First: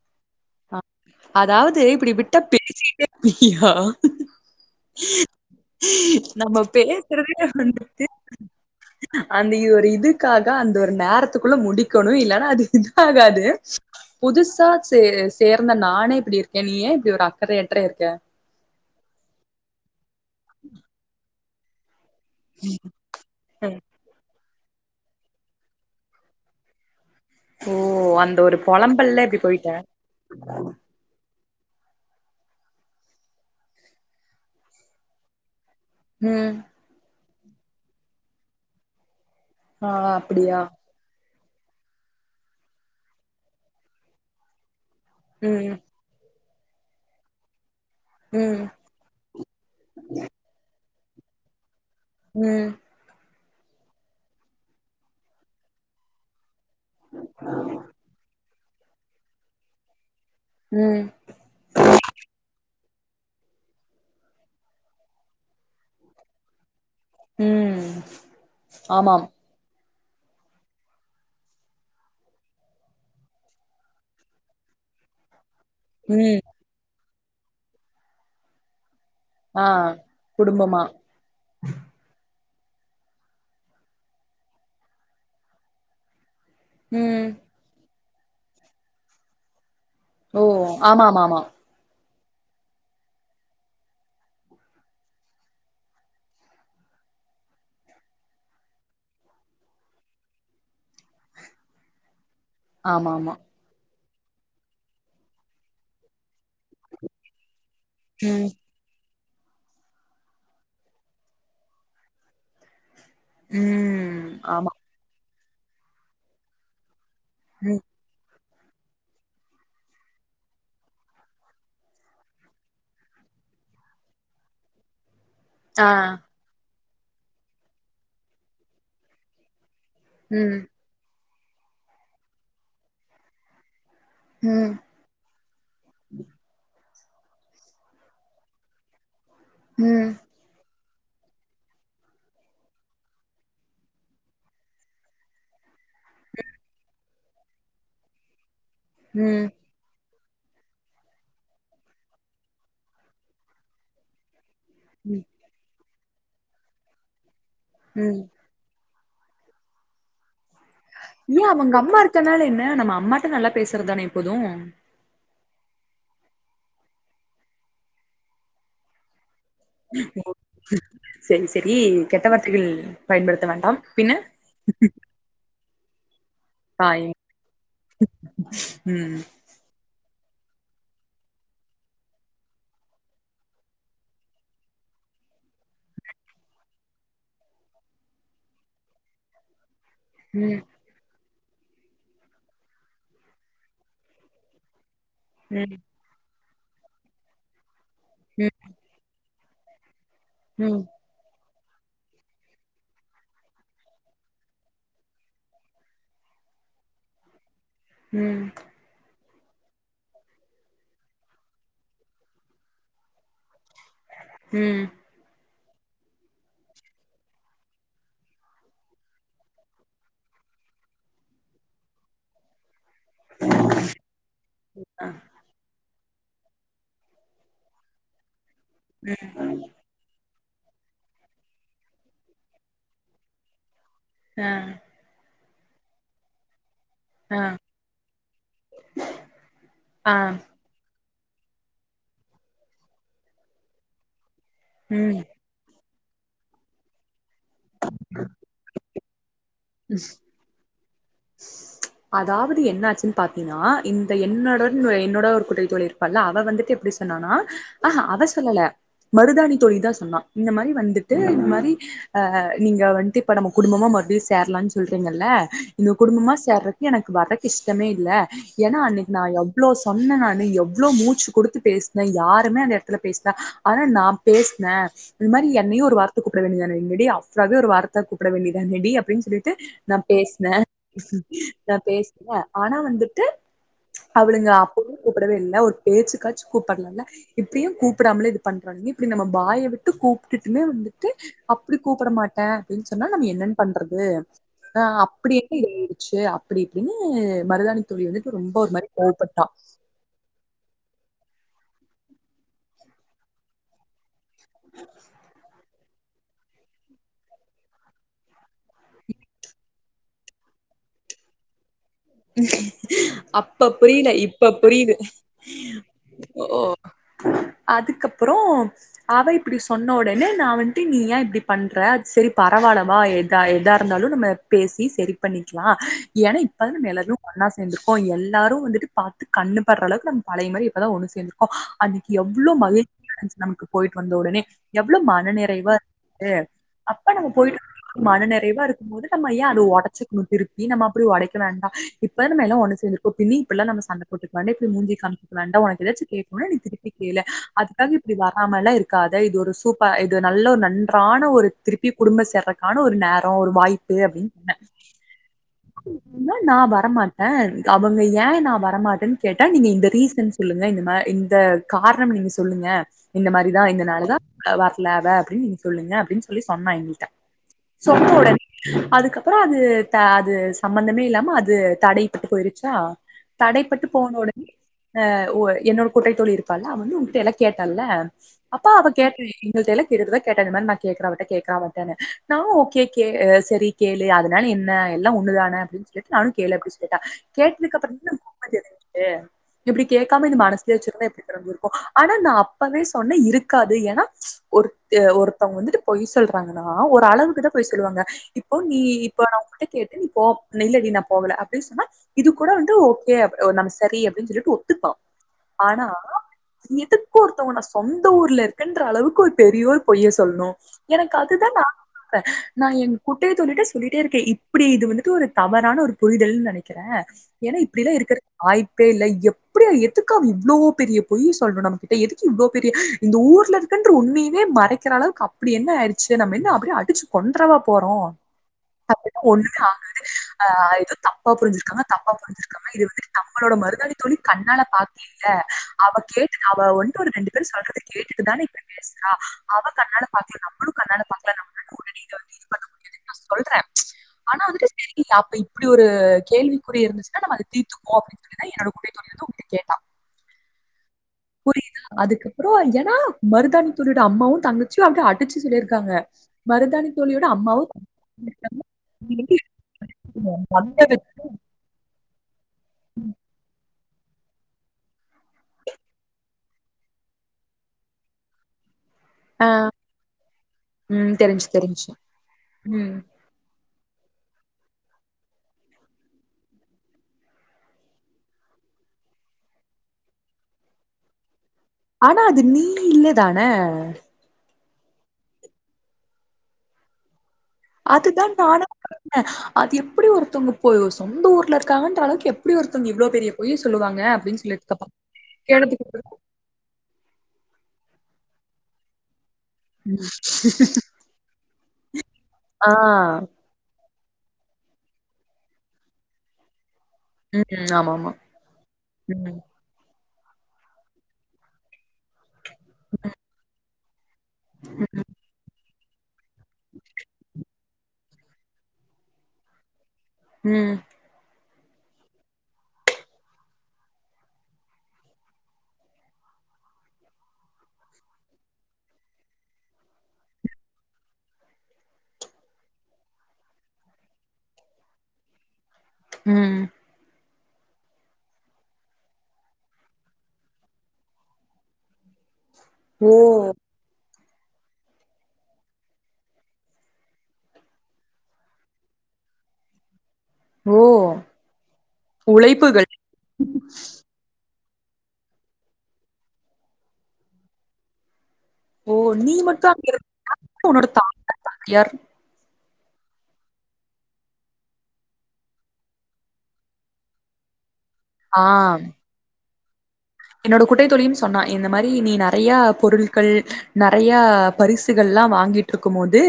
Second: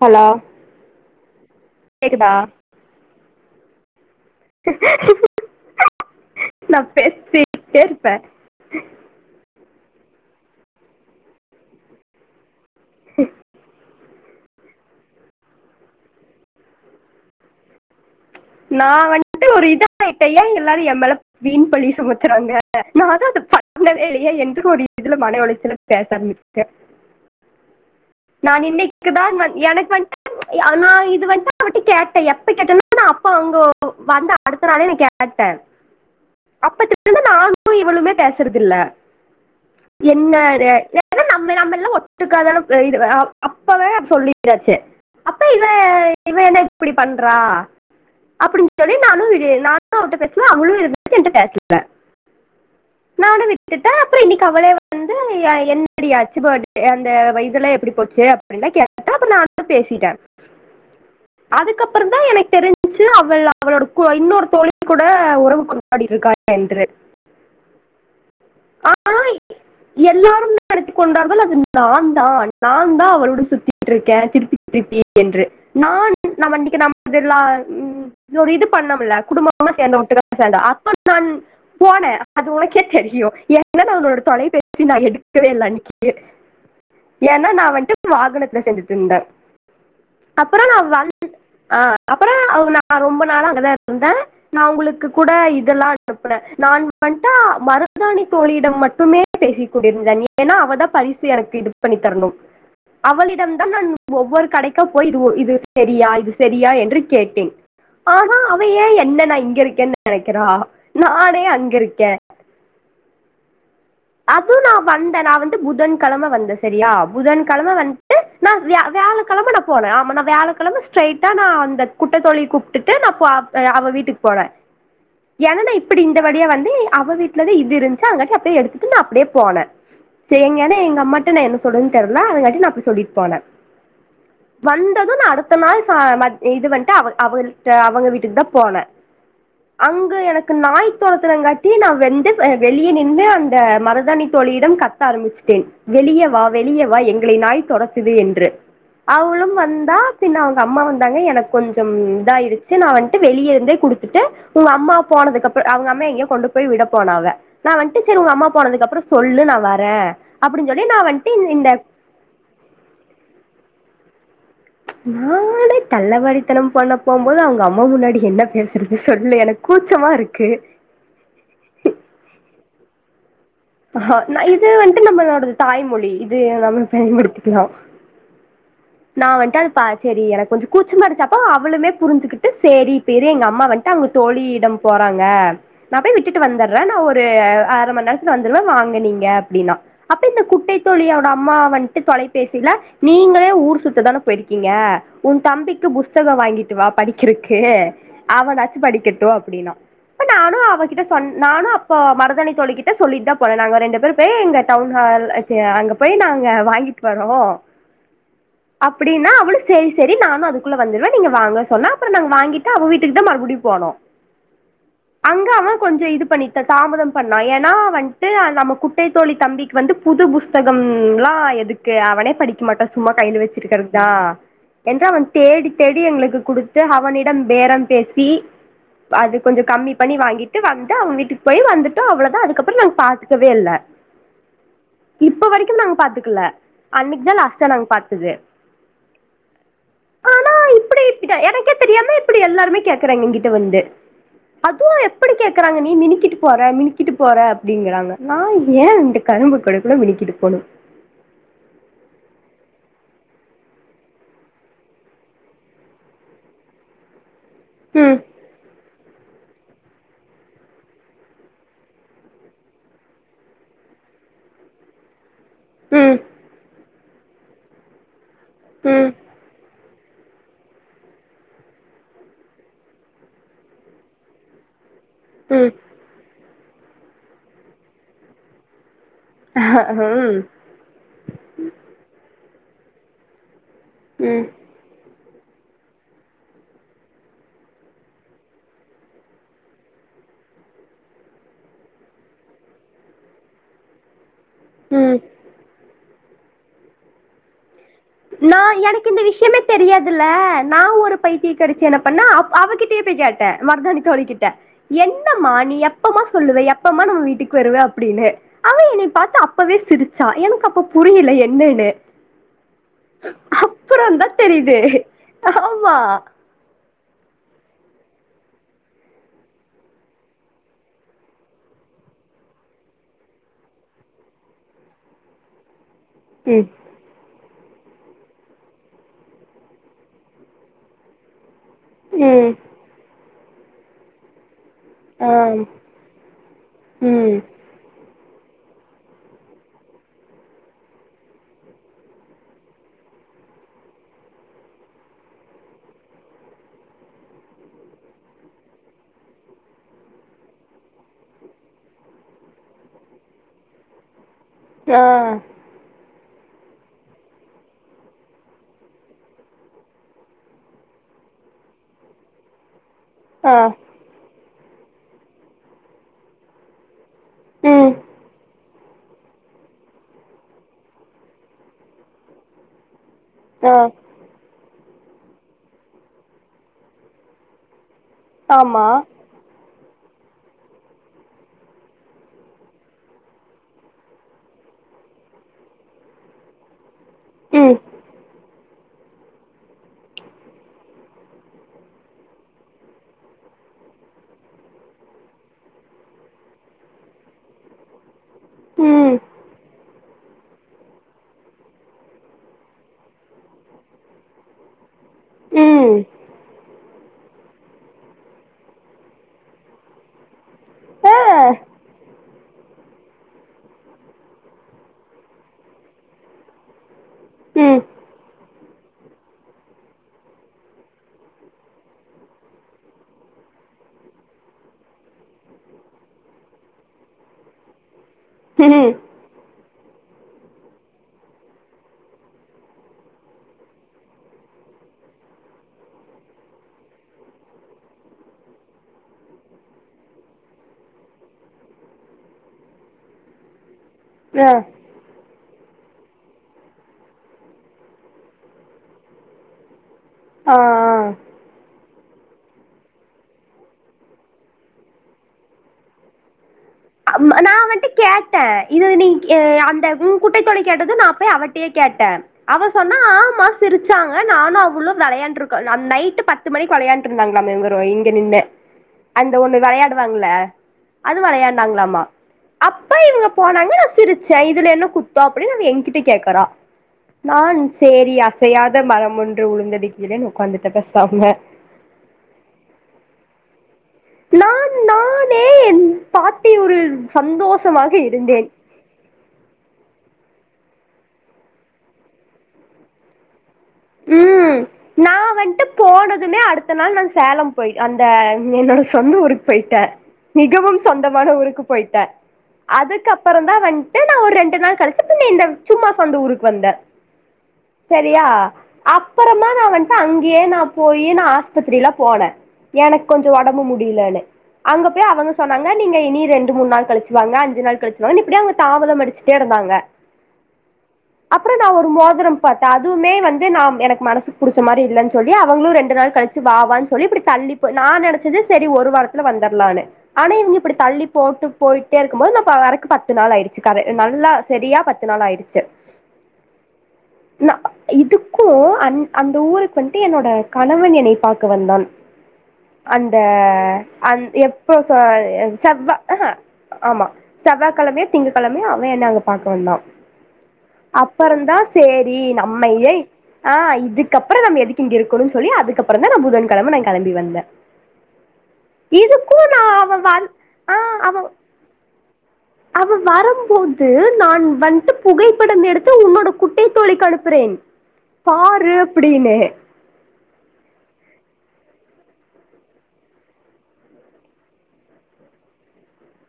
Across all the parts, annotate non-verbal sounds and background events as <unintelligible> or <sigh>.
Hello ஆஹ் அதாவது இப்படி கேக்குதா விட்டா பேசிட்டே இ இ ஹா நம்ம நா பேசிட்டே பேசுறதே வந்துட்டு இருப்பே அந்த இ ஒரு இதுக்காக டா அந்த ஒரு நேரத்துகுள்ள முடிக்கணு இல்லன்னா அது இதாகாது புதுசா சே சேர்ந்த நானே இப்படி இருக்கே நீயே இப்படி ஒரு அக்கறையற்ற இருக்க நா வன்ட்டு ஒரு இது இப்ப இத ஏ எல்லாரு எம்மேல வீண் பழி சுமத் தறாங்க நா தா அத ம் பண்ணவே இல்லையே என் <inaudible> இதுல மன உளைச்சல <inaudible> ஓ அந்த ஒரு நான் பொலம்பல்ல இன்னைக்குதான் இப்டி வன் போயிட்ட எனக்கு வன்ட்டு ஆனா இது வண்ட்டு கூட்டி கேட்டே எப்ப கேட்டாலு நா அப்ப உங்கோ வந்த அடுத்த நாளே நா கேட்டே ம் அப்ப தெர்ல நானு இவளுமே பேசறதில்ல ஆ அப்டியா என்னது என்ன நம் இன்மே நம்மெல்லா ஒட்டுக்கா தானே <unintelligible> அப்பவே அப்ப சொல்லியாச்சு அப்போ இவ ம் இவ என்ன இப்படி பண்றா ம் அப்படின்னு சொல்லி நானு இது நானு அவட்ட பேசுல அவளு இ <inaudible> உம் நானு விட்டுட்டே அப்புறோ இன்னைக்கு அவளே வந்து என்னடியாச்சு <inaudible> அந்த வ இதுல்லா எப்படி போச்சு அப்டின்னா கேட்டா அப்ப நானு பேசிட்டே ம் அதுக்கப்புறோ தா எனக்கு தெரிஞ் ச்சு அவள் அவளோட கு இன்னொரு தோழி கூட உறவு கொண்டாடிட்டு இருக்கா என்று ம் ஆமாம் எல்லாருமே <inaudible> கொண்டார்கள் அது நான் தான் நான் தா அவருடன் சுத்திட்டுருக்கே <inaudible> என்று நான் ம் <unintelligible> அதெல்லா ஒரு இது பண்ணம்ல ஆ குடும்பமா <inaudible> குடும்பமா அப்ப நான் போனே அது உழைக் க தெரியு ஏனா நா அவனோட தொலைபேசிய நா எடுக்கவே இல்ல அன்னைக்கு ம் ஏனா நா வந்ட்டு வாகனத்துல செஞ்சுட்டு இருந்த ஓ அப்புறோ நா வந்து ஆமாமாமா ஆஹ் அப்புறோ அவங்க நா ரொம்ப நாளா அங்கதா இருந்த நா உங்களுக்கு கூட இதெல்லா அனுப்பின நா வந்ட்டு மருதாணி தோழியிடம் மட்டுமே பேசி கொண்டிருந்த நீ வேணா அவதா பரிசு எனக்கு இது பண்ணித் தரணு ஆமா ஆமா அவளிடம் தான் நான் ஒவ்வொரு கடைக்கா போய் இது இது சரியா இது சரியா என்று கேட்டேன் ஆனா ம் அவைய ஏ என்ன நை இங்க இருக்கேனு நினைக்கிறா நானே அங்க இருக்க <inaudible> ம் அதுவு ஆமா நா வந்த நா வந்து புதன் கிழம வந்த சரியா புதன்கிழம ம் வந்ட்டு நா வி வியாழக்கிழம நா போன ஆமா நா வியாழக்கிழம ஸ்ட்ரைட்டா நா அந்த குட்ட தோழிய கூப்பிட்டு நா போ அவ வீட்டுக்கு போன ஏனானா ஆ இப்படி இந்த வழியா வந்து அவ வீட்டுலதா இது இருந்ச்சு அதங்காட்டி அப்படியே எடுத்து ட்டு நா அப்படியே போன ம் சேரிங்கனு எங்க அம்மா ட்ட நா என்ன சொல்லறதுனு தெரியல அதங்காட்டி நா அப்படி சொல்லிட்டு போன ம் வந்தது நா அடுத்த நாள் ச மத் இது வந்து ட்டு அவ அவல்ட்ட அவங்க வீட்டுக்குதா போன ம் அங்க எனக்கு நாய் தொரத்தினங்காட்டி நா வந்து வெளிய நின்னு அந் த மருதாணி தோழியிடம் கத்த ஆரம்பிச்சுட்டேன் வெளியவா வெளியவா எங்களை நாய் தொரத்துது என்று ம் அவளும் வந்தா பின்ன அவங்க அம்மா வந்தாங்க எனக்கு கொஞ்சம் இதாயிருச்சு நா வந்ட்டு வெளிய இருந்தே குடுத்துட்டு உங்க அம்மா ம் போனதுக்குப்புறோ அவங்க அம் மாவ எங்கயோ கொண்டு போய் விட போனா அவ செரி ம் உங்க அம்மா போனதுக்கப்புறோ சொல்லு நா வர ஏ அவங்க அம்மா இருக்கனால என்ன நம்ம அம்மாட்ட நல்லா பேசறதுதானே எப்போது நானே தள்ளவாரித்தனம் பண்ண போம்போது அவங்க அம்மா முன்னாடி என்ன பேசுறது சொல்லு எனக்கு கூச்சமா இருக்கு செரி செரி கெட்ட வார்த்தைகள் பயன்படுத்த வேண் ஆஹ் நா இது வந்ட்டு நம்மளோடது தாய்மொழி இத் இதைய நாம தாய் பயன்படுத்திக்கலா ம் சேரி எனக்கு கொஞ்சோ கூச்சமாரின்ச்சாப்போ அவளுமே புரிஞ்சுகிட்டு செரி இப்ப இரு எங்க அம்மா வந்ட்டு அங்க தோழிய இடம் போறாங்க நா போய் விட்டுட்டு வந்துடுறே நா ஒரு அரை மணிநேர வந்துருவே வாங்க நீங்க அப்டின்னா அப்ப இந்த ம் குட்டை தோழியோட அப் அம்மா வன்ட்டு தொலைபேசில நீங்களே ஊர் சுத்ததான போயிருக்கீங்க உன் ம் தம்பிக்கு புஸ்தகம் வாங்கிட் வா படிக்கிறக்கு ம் அவனாச்சு படிக்கட்டும் அப்புடினா அப்ப நானு ம் அவகிட்ட சொன் நானு அப்ப மருதனை தோழிகிட் ட்ட சொல்லிட்டு தா போரே நாங்க ரெண்டு பேரும் பேய் எங்க டவுன் ஹால் அச்ச அங்க போய் நாங்க வாங்கிட்டு வறோ ம் அப்புடின்னா அவ்லு செரி செரி நானு அதுக்குள்ள வந்துருவே நீங்க வாங்க சொன்னா அப்பறோ நாங்கள் வாங்கிட்டு அவ வீட்டுக்குத்தா மறுபடியு போனோ உம் அங்க அவன் கொஞ்சோ இது பண்ணித் தாமதம் பண்ணான் நா வன்ட்டு நம்ம குட்டை தோழி தம்பிக்கு வந்து புது புஸ்தகம்ல்லா எதுக்கு அவனே படிக்க மாட்டா சும்மா கையில வச்சிருக்கிறதுத்தா ஆ என்று அவன் தேடி செடி எங்களுக்கு குடுத்து அவனிடம் பேரம் பேசி அது கொஞ்சோ கம்மி பண்ணி வாங்கிட் ன்டு வந்துட் அவங்க வீட்டுக்கு போயி வந்துட்டோ அவ்ளோதா அதுக் அதுக்கப்பறோ நாங்க பாத்துக்கவே இல்ல ஆ இப்ப வரைக்கு நாங்க பாத்துக்கல அன்னைக்கிதா ஆ லாஸ்ட்டா நாங்க பாத்தது ஆ ஆனா இப்புடி டடா எனக்கே தெரியாம இப்புடி எல்லாருமே கேக்குறாங்க எங்கிட்ட வந்து அதுவு ம் எப்புடி கேக்குறாங்க நீ மினிக் மினிக்கிட்டு போற மினிக்கிட்டு போற அப்டிங்கறாங்க நா ஏ கரும்பு கொட கூட மினிக்கிட்டு போணு அதாவது என்ன ஆச்சுன்னு பாத்தீன்னா இந்த என்னோட என்னோட ஒரு குற்றை தோழி இருப்பாள அவ வந்துட்டு எப்புடி சொன்னானா ஆஹா ம் அவ சொல்லல மருதாணி தோழி தா சொன்னா இந்த மாதிரி வந்துட்டு இந்த மாதிரி ஆஹ் நீங்க வந்துட்டு இப்ப நம்ம குடும்பமா மறுபடியும் சேரலாம்னு சொல்றீங்கல்ல இன்னும் ம் குடும்பமா சேறதுக் எனக்கு வறக்கு இஷ்டமே இல்ல ஏன்னா ம் அன்னைக்கு நா எவ்ளோ சொன்னேன் நானு எவ்வளவு மூச்சு குடுத்து பேசினேன் யாருமே அந்த இடத்துல பேசினேன் ஆனா நா பேசினேன் இது மாதிரி ம் என்னையும் ஒரு வார்த்தக்கு வேண்டியதானடி ஆஃப்ராகவே ஒரு வார்த்தை கூப்பிட வேண்டியதானடி அப் அப்படின்னு சொல்லிட்டு நா ம் பேசினே நான் பேச்ன ஆனா வந்துட்டு ம் அவளுங்க அப்ப கூப்பிடவே இல்ல ஒரு பேச்சு காச்சும் கூப்பிடலாம்ல இப்படியும் கூப்பிடாமலே இது பண்றோங்க இப்படி நம்ம பாய விட்டு கூப்பிட்டுமே வந்துட்டு அப்டி கூப்பிட மாட்டேன் அப்படின்னு சொன்னா நம்ம என்னன்னு பண்றது ஆஹ் ம் அப்படி ச்சு அப்படி இப்படின்னு மருதாணி தோழி வந்துட்டு ரொம்ப நா ஒரு மாரி எனக்கு இந்த கோவப்பட்டா விஷயமே தெரியாதுல்ல நா ஒரு பைத்திய கிடைச்சு என்ன பண்ணா அவகிட்டே போய்கேட்ட மருதாணி தோழிக்கிட்ட என்ன மானி எப் எப்பமா சொல்லுவ எப்பமா நம்ம வீட்டுக்கு வருவ அப்படின்னு அவ என்னை பாத்து அப்பவே சிரிச்ச சா எனக்கு அப்ப புரியல என்னன்னு உம் அப்ப புரியல அப்புறந்தா இப்ப தெரியுது புரியுது ஆமா ஓ அதுக்கப்புறோ அவ இப்படி சொன்ன உடனே நான் வந்து நீ ஏன் இப்படி பண்ற அது சரி பரவாயில்வா எதா எதா இருந்தாலும் நம்ம பேசி சரி பண்ணிக்லா எனா ம் இப்பாது மேல ஒன்னா சேந்துருக்கோ எல்லாரும் வந்துட்டு பாத்து கண்ணுபடுறளவுக்கு நம் பழைய மாரி இப்பதா ஒன்னு சேர்ந்துக்கோ அதுக்கு ம் எவ்ளோ மகிழ்ச்சியா நமக்கு போயிட்டு வந்த உடனே எவ்ளோவு ஆ மன நிறைவா இருந்தா அப்ப நம்ம ம் போயிட்டு மனநிற நிறைவா இருக்கும் போது நம்ம ஏன் அத உடைச்சுக்கணும் திருப்பி நம்ம அப்டி உடைக்க வேண்டா இப்ப நம்மெல்லாம் ஒன்னு சேர்ந்திருக்கோ பின்னி இப்பல்லா நம்ம சண்ட போட்டுக் <unintelligible> இப்படி மூஞ்சி காமிக் வேண்டா உனக்கு எதாச்சும் கேட்குனு நீ திருப்பி கேளு அதுக்காக இப்படி வராமல்லா இருக்காத இது ஒரு சூப்பர் இது நல்ல ஒரு நன்றான ஒரு திருப்பி குடும்ப சேர்றக்கான ஒரு நேரோ ஒரு வாய்ப்பு அப்டின்னு சொன்னே ஹ ன்னா நா வர வர மாட்டே அவுங்க ஏன் நான் வரமாட்டேன்னு கேட்டே நீங்க இந்த ரீசன் சொல்லுங்க இந்த மா இந்த காரணம் நீங்க சொல்லுங்க இந்த ஆ மாரிதா இத நாள் தா வர்ல அவ அப்டின்னு நீங்க சொல்லுங்க அப்டின்னு சொல்லி சொன்னா எங்கீட்ட ம் சொன்னா ஒடனே அதுக்கப்பற அது அது சம்பந்தமே இல்லாம அது தடைபட்டு போயிருச்சா ஆ தடைப்பட்டு போன உடனே ஆ உ என்னோட குட்டைத்தோழி இருப்பாள்ள அவன் வந்து உங்கிட்ட எல்லாம் கேட்டால அப்ப ஆமா அவ கேட்டா எங்க தெர்ல இதுக்குதா கேட்டே இந்த மாரி மாரி கேக்குற அவட்ட கேக்குற அவட்டனு நா ஒகே கே செரி கேளு அதுனால என்ன எல்லா ஒன்னு தான அப்டினு சொல்ட்டு நானு கேளு அப்டி சொல்ட் கேட்டா கேட்டதுக்கு ம் அப்பறந்தா உண்ம தெரிஞ்சிது டு எப்டி கேட்காம இந்த மனசுலயே வச்சிருந்தா எப்டி தெரிஞ்ச்சிருக்கும் ஆனா நா அப்பவே சொன்ன இருக்காது ஏன்னா ஒரு ஒருத்தவங்க வந்துட்டு பொய் சொல்றாங்கன்னா ஒரு அளவுக்குதா பொய் சொல்லுவாங்க இப்போ நீ ம் இப்ப நா உங்கிட்ட கேட் நீ போப் இல்லடி நா போகல அப்டி சொன்னா இது கூட வந்து ஓகே நம்ம சரி அப்டின்னு சொல்லிட்டு ஒத்துப்பா ஆனா ம் இது ஒருத்தவங்க நா சொந்த ஊர்ல இருக்கன்ற அளவுக்கு ஒரு பெரிய பொய்ய சொல்ணும் ஆ எனக்கு அதுதா நானு பாக்றே நா எங்க குட்டைய தோழிட்ட சொல்லிட்டே இருக்கே இப்டி இது வந்துட்டு ஒரு தவறான ஒரு புரிதல்னு பண்ணிக்கிறே ஏன்னா ம் இப்படில்லா இருக்கற வாய்ப் பே இல்ல எப்படி எதுக்கு அவ இவ்ளோ பெரிய பொய் சொல்னும் நம்ம கிட்ட எதுக்கு இவ்வளவு பெரிய இந்த ஊர்ல இருக்கன்ற உன்னையமே மறைக்கிற அளவுக்கு அப்டி என்ன ஆயிருச்சு நம்ம என்ன அப்டியே அடிச்சு கொண்டறவா போறோம் ம் அப்பல்லா ஒன்னுமே ஆகாது ஆ எதோ தப் தப்பா புரிஞ்சிருக்காங்க தப்பா புரிஞ்சிருக்காங்க இது வந்து நம்மளோட மருதாணி தோழி கண்ணால பாக்கில்ல அவ கேட்டுட்டு அவ வந்து ஒரு ரெண்டு பேரும் சொல்றது கேட்டுட்டு தானே இப்டி பேசுறா அவ கண்ணால பாக்கலா நம்மும் கண்ணால பாக்கலா நம்மனால உடனே இத வந்து இது பண்ண முடியாதுன்னு நா சொல்றே ஆனா ஆ வந்துட்டு செரி அப்டினு ப்டி ஒரு கேள்விக்குறி இருந்துச்சுனா நம்ம அத தீத்துக்வோ அப்டின்னு சொல்லி தா என்னோட குட்டை தோழி வந்து உங்கிட்ட கேட்டா ஆ ஆ புரியுதா அதுக்கப்றோ ஏன்னா மருதாணி தோழியோட அம்மாவு தங்கச்சியு அங்க அடிச்சு சொல்லிருக்காங்க மருதாணி தோழியோட அம் நா அம்மாவும் அவன்ட்ட கேட்டே இது நீ கே அந்த உன் குட்டைத் தோழி கேட்டது நா அப்பயே அவட்டயே கேட்டே அவ சொன்னா ஆமா சிரிச் சாங்க நானு அவளு வெளையாண்ட் ருக்கோ நைட்டு பத்து மணிக்கு வெளையாண்ட் ருந்தாங்ளாம இங்க நின்னு அந்த ஆ ஒண்ணு வெளையாடுவாங்ள ம் அது தெரிஞ்சுச்சு தெரிஞ்சுச்சு. விளையாட்னாங்ளாமா அப்ப ம். இவங்க போனாங்க நா சிரிச்சே இதுல என்ன குத்தோ அப்டின்னு அவ என்கிட்ட கேக்கறா நா சேரி அசையாத மரம் ஒன்று உளுந்ததுக்கீழேன்னு உட்காந்துட்ட பேசாம ஆனா அது நீ இல்லதான நான் நானே என் பாட்டி ஒரு சந்தோஷமாக அதுதா இருந்தேன் நானு அது எப்டி ஒருத்தவங்க போ சொந்த ஊர்ல இருக்காங்கன்ற அளவுக்கு எப்டி ஒருத்தவங்க இவ்ளோ பெரிய பொய்ய சொல்லுவாங்க அப்டின்னு ம் சொல்லிட்டு இருக்கப்பா நா வன்ட்டு கேட்டதுக்கு போனதுமே அடுத்த நாள் நா சேலம் போய் அந்த என்னோட சொந்த ஊரு போயிட்ட ம் மிகவும் சொந்தமான ஊருக்கு போய்டே ஆ அதுக் அப்பறந் தா வண் நா ஒர் ரெண்டு நாள் களிச்சு பின்ன இந்த சும்மா சொந்த ஊருக்கு வந்தே ம் ஆமா மா சரியா அப்பறமா நா வன் அங்யே நா போயி நா ஆஸ்பத்திரிலா போன எனக் கொஞ்சொ ஒடம்பு முட் <unintelligible> அங்க போய் அவங்க சொன்னாங் நீங்க இனி ரெண்டு மூன் நாள் களிச்சு வாங்க அஞ்சு நாள் களிச்சுவாங்கனு இப்டியே அவங்க தாமத மடிச்சுட்டே ருந்தாங்க ம் அப்ற நா ஒரு மோதரம் பாத்தே அதுவுமே வந் நா எனக்கு மனசுக்கு புடிச்ச மாரி இல்லன் சொல்லி அவங்ளு ரெண்டு நாள் கழிச்சு வாவான் சொல்லி இப்டி தள்ளி போ நா நெனச்சது செரி ஒரு வாரத்துல வந்தர்லானு ஆனா இவ்ங்க இப்டி தள்ளி போட்டு போயிட்டே இருக்கும் போது ந போ வறக்கு பத்து நாள் ஆயிடுச்சு கத நல்லா செரியா பத்து நாள் ஆயிடுச்சு ம் நா இது க்கு அந் அந்த ஊருக்கு வண்ட்டு என்னோட கணவன் என்னை பாக்க வந்தான் ஓ அந்த அ எப்ப செவ்வா அஹ ஆமா செவ்வாகிழமை திங்ககிழமையு அவன் என்ன அங்க பாக்க வந்தான் ஓ அப்பறந்தான் சேரி உழைப்புகள் நம்மயே ஆ இதுக்கப்பற நம்ம எதுக்கு இங்க இருக்கனு சொல்லி அதுக்கப்புறம் தான் நான் புதன்கிழம நான் கெளம்பி வந்தேன் ஓ நீ இதுக்கும் மட்டு நான் அங்க அவன் வந் இருக்க ஆ உன்னோட அவ தாயார் அவன் வரும் போது நான் வந்து புகைப்படம் எடுத்து உன்னோட குட்டை தோழிக்கு அனுப்புறேன் ஆ பாரு அப்டினே என்னோட குட்டைத்தோழின்னு சொன்னா இந்த மாரி நீ நிறைய பொருட்கள் நிறைய பரிசுகள்ல்லாம் வாங்கிட்டு இருக்கும் போது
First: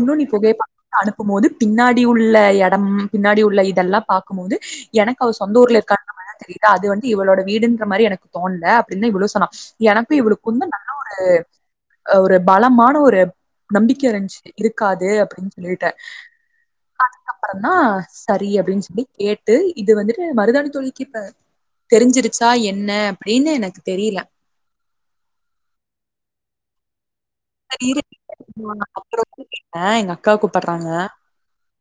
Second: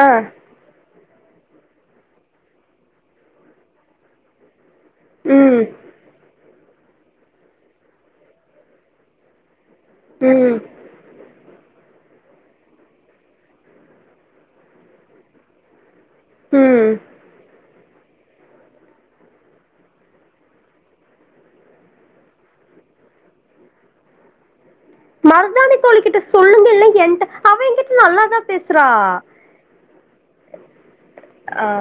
ஆ நீ போகைப அனுப்பும் போது பின்னாடி உள்ள எடம் பின்னாடி உள்ள இதெல்லாம் பாக்கும் போது எனக்கு அவ சொந்த ம் ஊர்ல இருக்காங்க மாரி தெரியி அது வந்து இவளோட வீடுன்னு மாரி எனக்கு தோன்ல அப்படின்னு இவ்ளு சொன்னா எனக்கு ம் இவளுக்குதா நல்ல ஒரு ஒரு பலமான ஒரு நம்பிக்க இருந்ச்சு இருக்காது அப்டின் சொல்லி ட்டு ம் அதுக்கப்ற என்னா சரி அப்டின் சொல்லி கேட்டு இது வந்துட்டு மருதாணி தோழிக்கு இப்ப தெரிஞ்சிருச்சு தா என்ன அப்டின்னு எனக்கு தெரியல மருதாணி தோழிக்கிட்ட சொல்லுங்க இல்ல என்ட இரு அப்ற கூப்பிட்ற எங்க அக்கா கூப்பட்றாங்க ஆ